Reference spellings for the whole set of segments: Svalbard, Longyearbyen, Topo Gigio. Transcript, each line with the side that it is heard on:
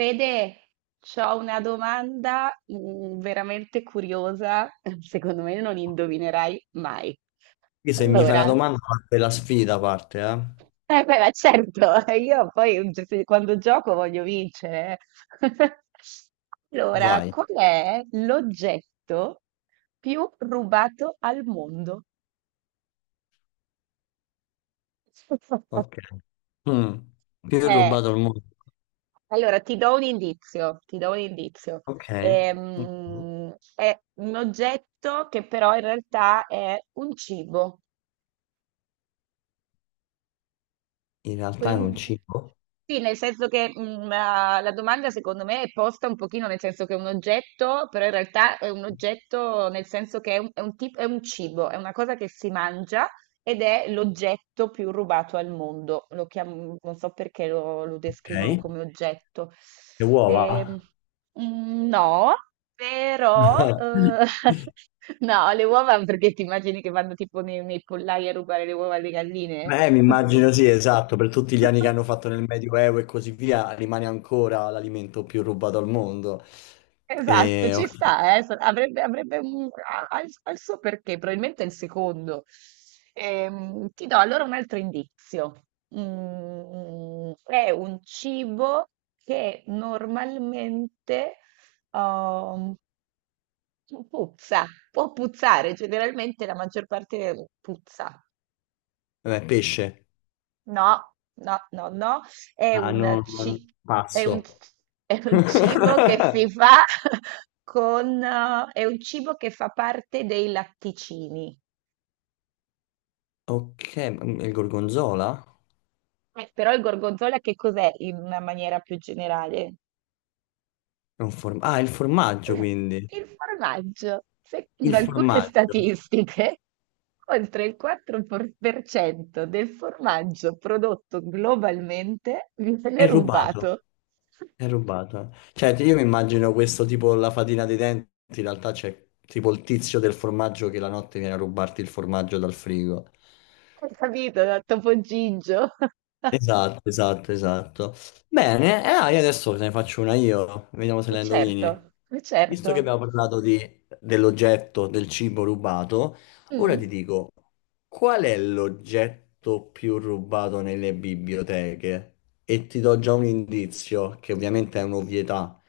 right: Fede, c'ho una domanda veramente curiosa, secondo me non indovinerai mai.
left: Quindi se mi fai una
right: Allora,
left: domanda parte la sfida, parte, eh?
right: eh beh, ma certo, io poi quando gioco voglio vincere. Allora,
left: Vai.
right: qual è l'oggetto più rubato al mondo?
left: Ok. Mm. Più
right: Eh,
left: rubato al mondo.
right: allora ti do un indizio, ti do un indizio.
left: Ok. Ok.
right: È un oggetto che però in realtà è un cibo.
left: In realtà è un cibo.
right: Sì, nel senso che la domanda secondo me è posta un pochino nel senso che è un oggetto, però in realtà è un oggetto nel senso che è un cibo, è una cosa che si mangia ed è l'oggetto più rubato al mondo. Non so perché lo descrivono
left: Ok.
right: come oggetto.
left: Le uova?
right: Ehm, no, però no, le uova perché ti immagini che vanno tipo nei pollai a rubare le uova alle galline?
left: Beh, mi immagino sì, esatto, per tutti gli anni che hanno fatto nel Medioevo e così via, rimane ancora l'alimento più rubato al mondo.
right: Esatto,
left: E,
right: ci
left: ok.
right: sta, avrebbe ha il suo perché, probabilmente è il secondo. Ti do allora un altro indizio. È un cibo che normalmente um, puzza, può puzzare, generalmente la maggior parte puzza.
left: Vabbè, pesce.
right: No, no, no, no, è
left: Ah,
right: un,
left: no, no,
right: ci- è un,
left: passo.
right: è un cibo che si fa con, è un cibo che fa parte dei latticini.
left: Ok, ma il gorgonzola?
right: Però il gorgonzola che cos'è in una maniera più generale?
left: Ah, il formaggio
right: Mm,
left: quindi.
right: Il formaggio.
left: Il
right: Secondo alcune
left: formaggio.
right: statistiche, oltre il 4% del formaggio prodotto globalmente viene
left: È rubato.
right: rubato.
left: È rubato. Cioè, io mi immagino questo tipo la fatina dei denti, in realtà c'è tipo il tizio del formaggio che la notte viene a rubarti il formaggio dal frigo.
right: Hai capito, da Topo Gigio?
left: Esatto, esatto, esatto. Bene, e io adesso te ne faccio una io. Vediamo se la indovini.
right: Certo,
left: Visto che
right: certo.
left: abbiamo parlato dell'oggetto del cibo rubato, ora ti
right: Mm.
left: dico, qual è l'oggetto più rubato nelle biblioteche? E ti do già un indizio, che ovviamente è un'ovvietà,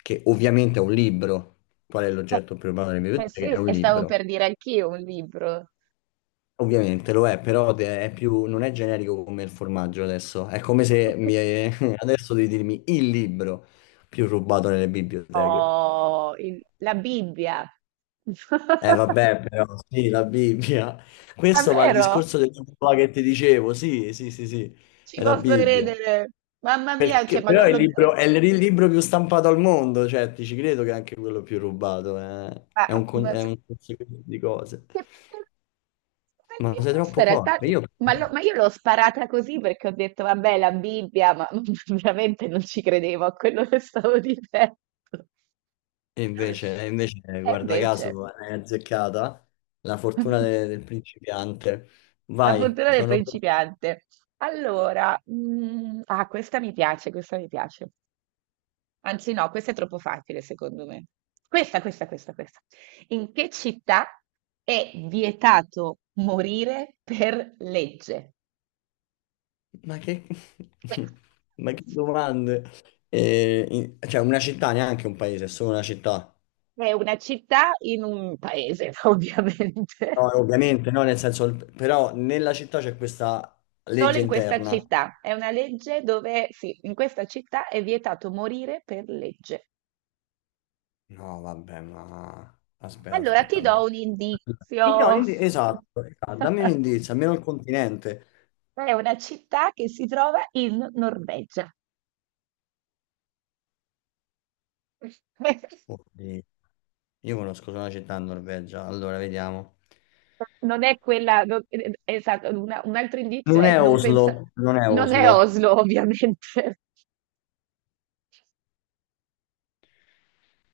left: che ovviamente è un libro. Qual è
right: Beh,
left: l'oggetto più rubato nelle
right: beh, sì,
left: biblioteche? È un
right: e stavo
left: libro.
right: per dire anch'io un libro.
left: Ovviamente lo è, però non è generico come il formaggio adesso. È come se mi, adesso devi dirmi il libro più rubato nelle biblioteche.
right: Oh, la Bibbia.
left: Eh vabbè, però sì, la Bibbia. Questo va al
right: Davvero?
left: discorso del libro là che ti dicevo, sì, sì, sì, sì,
right: Ci
left: è la
right: posso
left: Bibbia.
right: credere. Mamma mia, cioè,
left: Perché, però è il libro, è il libro più stampato al mondo, cioè ti ci credo che è anche quello più rubato, eh.
right: ma-
left: È un, con-
right: ma-
left: è
right: che-
left: un conseguenza di cose.
right: che- che-
left: Ma sei
right: questa
left: troppo
right: in realtà,
left: forte, io però.
right: ma io l'ho sparata così perché ho detto, vabbè, la Bibbia, ma veramente non ci credevo a quello che stavo dicendo.
left: E invece,
right: E
left: guarda
right: invece.
left: caso, hai azzeccata la fortuna del principiante.
right: La
left: Vai,
right: fortuna del
left: sono.
right: principiante. Allora, ah, questa mi piace, questa mi piace. Anzi, no, questa è troppo facile, secondo me. Questa, questa, questa, questa. In che città è vietato morire per legge?
left: Ma che, ma che domande? Cioè, una città neanche un paese, è solo una città.
right: È una città in un paese,
left: No,
right: ovviamente.
left: ovviamente, no, nel senso, però nella città c'è questa
right: Solo
left: legge
right: in questa
left: interna.
right: città. È una legge dove, sì, in questa città è vietato morire per legge.
left: No, vabbè, ma aspetta,
right: Allora
left: aspetta,
right: ti do
left: allora.
right: un
left: No,
right: indizio.
left: esatto, esatto, dammi un indizio, almeno il continente.
right: È una città che si trova in Norvegia.
left: Oddio, io conosco solo una città in Norvegia, allora vediamo.
right: Non è quella, esatto, un altro indizio
left: Non
right: è
left: è
right: non pensa,
left: Oslo, non è
right: non è
left: Oslo.
right: Oslo, ovviamente.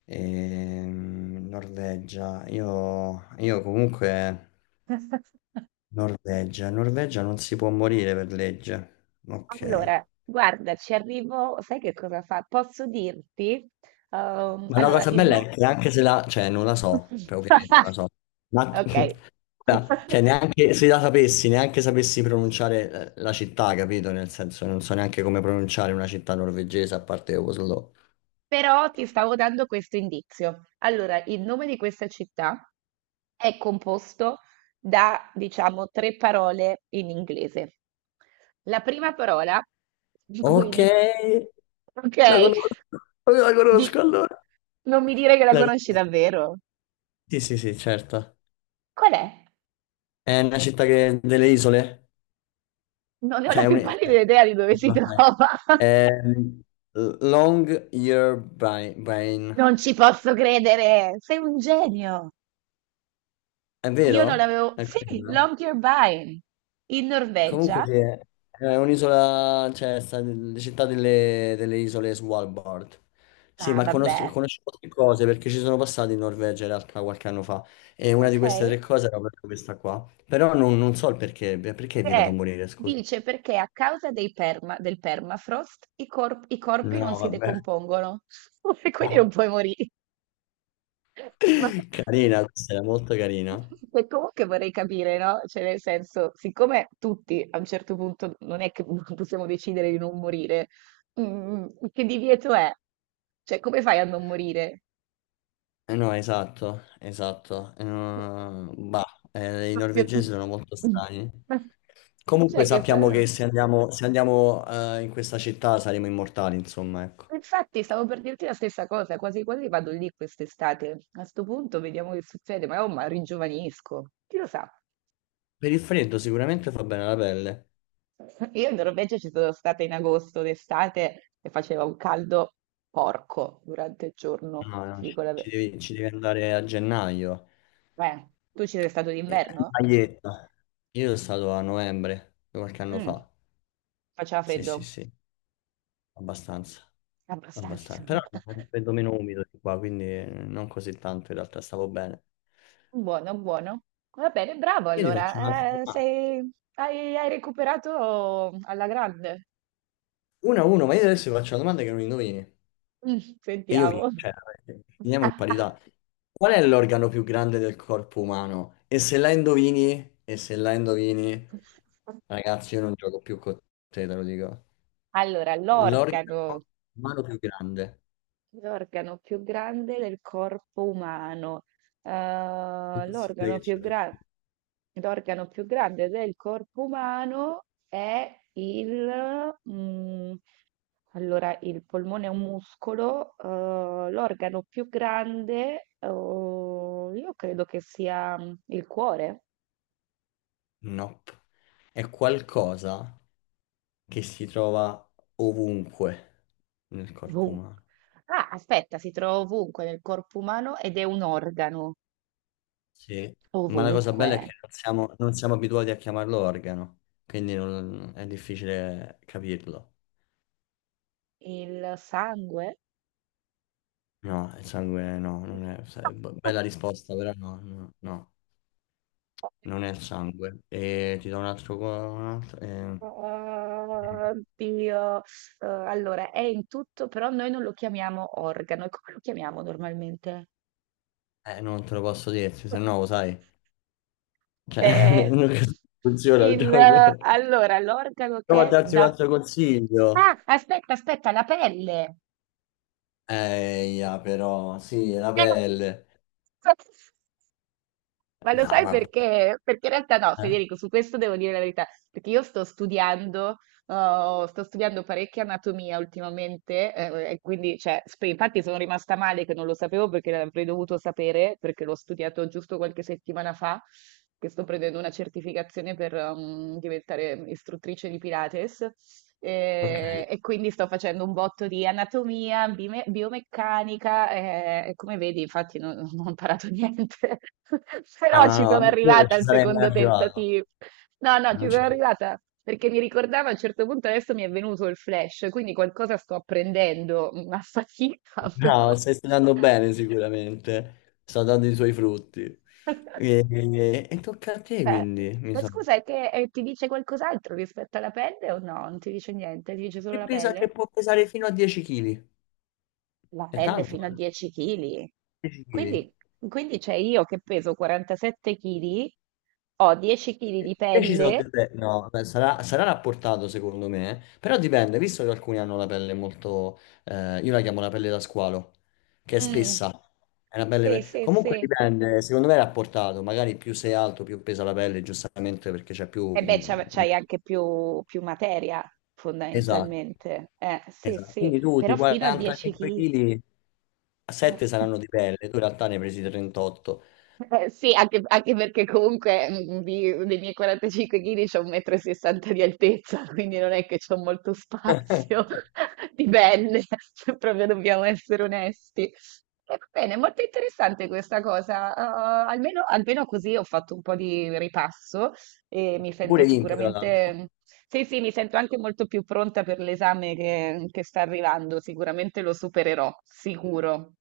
left: Norvegia, io comunque. Norvegia. Norvegia non si può morire per legge. Ok.
right: Allora, guarda, ci arrivo, sai che cosa fa? Posso dirti? Ehm,
left: Ma la No,
right: allora,
left: cosa
right: il
left: bella
right: no.
left: è che anche se la, cioè non la so, cioè, ovviamente non la so. Ma
right: Ok.
left: ora, cioè, neanche se la sapessi, neanche sapessi pronunciare la città, capito? Nel senso, non so neanche come pronunciare una città norvegese a parte Oslo.
right: Però ti stavo dando questo indizio. Allora, il nome di questa città è composto da, diciamo, tre parole in inglese. La prima parola di cui
left: Ok,
right: inizia,
left: la
right: ok?
left: conosco, la
right: Di.
left: conosco allora.
right: Non mi dire che la
left: La
right: conosci
left: con-
right: davvero.
left: Sì, sì, sì, certo.
right: Qual è?
left: È una città che, delle isole?
right: Non ne ho
left: Cioè,
right: la
left: è un,
right: più
left: eh,
right: pallida idea di dove si trova.
left: Ehm, Long Year Brain,
right: Non ci posso credere, sei un genio.
left: è
right: Io non l'avevo.
left: vero? È
right: Sì,
left: quello?
right: Longyearbyen, in
left: Comunque
right: Norvegia.
left: sì, è un'isola, cioè sta nelle città delle isole Svalbard. Sì,
right: Ah,
left: ma conosco,
right: vabbè.
left: conosco tre cose perché ci sono passato in Norvegia in realtà qualche anno fa e una di
right: Ok.
left: queste tre cose era proprio questa qua. Però non so il perché, perché è vietato
right: Eh,
left: morire, scusa.
right: dice perché a causa dei del permafrost i corpi non
left: No,
right: si
left: vabbè.
right: decompongono e quindi non puoi morire. Ma
left: Carina, questa era molto carina.
right: e comunque vorrei capire, no? Cioè, nel senso, siccome tutti a un certo punto non è che possiamo decidere di non morire, mm, che divieto è? Cioè, come fai a non morire?
left: Eh no, esatto, esatto. No, bah, i
right: Proprio-
left: norvegesi sono molto strani. Comunque
right: Cioè,
left: sappiamo che se andiamo, in questa città saremo immortali, insomma, ecco.
right: Infatti, stavo per dirti la stessa cosa, quasi quasi vado lì quest'estate. A sto punto vediamo che succede, ma oh, ma ringiovanisco. Chi lo sa?
left: Per il freddo sicuramente fa bene la pelle.
right: Io in Norvegia ci sono stata in agosto d'estate e faceva un caldo porco durante il giorno,
left: No, no,
right: ti dico
left: ci,
right: la
left: ci
right: verità.
left: devi, ci devi andare a gennaio.
right: Tu ci sei stato
left: In
right: d'inverno?
left: Maglietta. Io sono stato a novembre, qualche anno
right: Mm,
left: fa.
right: faceva
left: Sì, sì,
right: freddo,
left: sì, abbastanza.
right: abbastanza.
left: Abbastanza. Però è un freddo meno umido di qua, quindi non così tanto in realtà, stavo bene.
right: Buono, buono. Va bene, bravo
left: Io ti faccio un'altra
right: allora. Eh,
left: domanda.
right: sei- hai, hai recuperato alla grande.
left: 1-1, ma io adesso ti faccio una domanda che non indovini.
right: Mm,
left: E io vinco,
right: sentiamo.
left: cioè, finiamo in parità. Qual è l'organo più grande del corpo umano? E se la indovini, e se la indovini, ragazzi, io non gioco più con te, te lo dico.
right: Allora, l'organo,
left: L'organo umano più grande.
right: l'organo più grande del corpo umano. Eh,
left: Impossibile
right: l'organo
left: che
right: più
left: ce lo
right: gra-
left: dica.
right: l'organo più grande del corpo umano è il polmone è un muscolo, l'organo più grande, oh, io credo che sia il cuore.
left: Nope. È qualcosa che si trova ovunque nel corpo
right: Vum.
left: umano.
right: Ah, aspetta, si trova ovunque nel corpo umano ed è un organo.
left: Sì. Ma la cosa
right: Ovunque.
left: bella è che non siamo abituati a chiamarlo organo, quindi è difficile capirlo.
right: Il sangue?
left: No, il sangue no, non è, sai, bella risposta, però no, no, no, non è il sangue. E ti do un altro, qua- un altro eh,
right: Oddio. Allora, è in tutto, però noi non lo chiamiamo organo. E come lo chiamiamo normalmente?
left: eh, Non te lo posso dirti, se no lo sai. Cioè,
right: Eh,
left: non funziona il
right: il,
left: gioco.
right: allora, l'organo
left: Provo
right: che
left: a
right: è
left: darti un
right: da.
left: altro
right: Ah,
left: consiglio.
right: aspetta, aspetta, la pelle.
left: Ya, però, sì, la
right: Eh.
left: pelle.
right: Ma lo
left: No,
right: sai
left: vabbè.
right: perché? Perché in realtà no,
left: Eh?
right: Federico, su questo devo dire la verità, perché io sto studiando parecchia anatomia ultimamente, e quindi, cioè, infatti sono rimasta male che non lo sapevo perché l'avrei dovuto sapere, perché l'ho studiato giusto qualche settimana fa, che sto prendendo una certificazione per diventare istruttrice di Pilates,
left: Ok.
right: e quindi sto facendo un botto di anatomia, biomeccanica, e come vedi, infatti non ho imparato niente.
left: No,
right: Però
left: no,
right: ci sono
left: no, a quello non
right: arrivata
left: ci
right: al
left: sarei mai
right: secondo
left: arrivato.
right: tentativo. No, no, ci
left: Non
right: sono
left: ci-
right: arrivata perché mi ricordavo a un certo punto adesso mi è venuto il flash, quindi qualcosa sto apprendendo, ma fatica
left: No,
right: però.
left: stai studiando bene sicuramente. Sta dando i suoi frutti. E tocca a te
right: Eh,
left: quindi, mi
right: Ma
left: sa.
right: scusa, è che ti dice qualcos'altro rispetto alla pelle o no? Non ti dice niente, ti dice solo
left: Che
right: la
left: pesa
right: pelle?
left: che può pesare fino a 10 kg?
right: La
left: È
right: pelle
left: tanto,
right: fino a
left: eh?
right: 10 kg.
left: 10 kg.
right: Quindi, quindi, c'è io che peso 47 kg, ho 10 kg di
left: Io ci so
right: pelle.
left: delle- No, beh, sarà rapportato secondo me, eh. Però dipende, visto che alcuni hanno la pelle molto, io la chiamo la pelle da squalo, che è
right: Mm.
left: spessa. È una pelle.
right: Sì, sì,
left: Comunque
right: sì.
left: dipende, secondo me è rapportato, magari più sei alto, più pesa la pelle, giustamente perché c'è più.
right: E beh, c'hai anche più materia,
left: Esatto,
right: fondamentalmente. Sì,
left: esatto.
right: sì,
left: Quindi tu di
right: però fino a 10
left: 45
right: kg.
left: kg, 7 saranno di pelle, tu in realtà ne hai presi 38.
right: Sì, anche perché comunque dei miei 45 kg c'ho 1,60 m di altezza, quindi non è che c'ho molto spazio di pelle, se proprio dobbiamo essere onesti. Va bene, molto interessante questa cosa. Almeno, così ho fatto un po' di ripasso e mi sento
left: Pure vinto, tra l'altro.
right: sicuramente, sì, sì, mi sento anche molto più pronta per l'esame che sta arrivando. Sicuramente lo supererò, sicuro.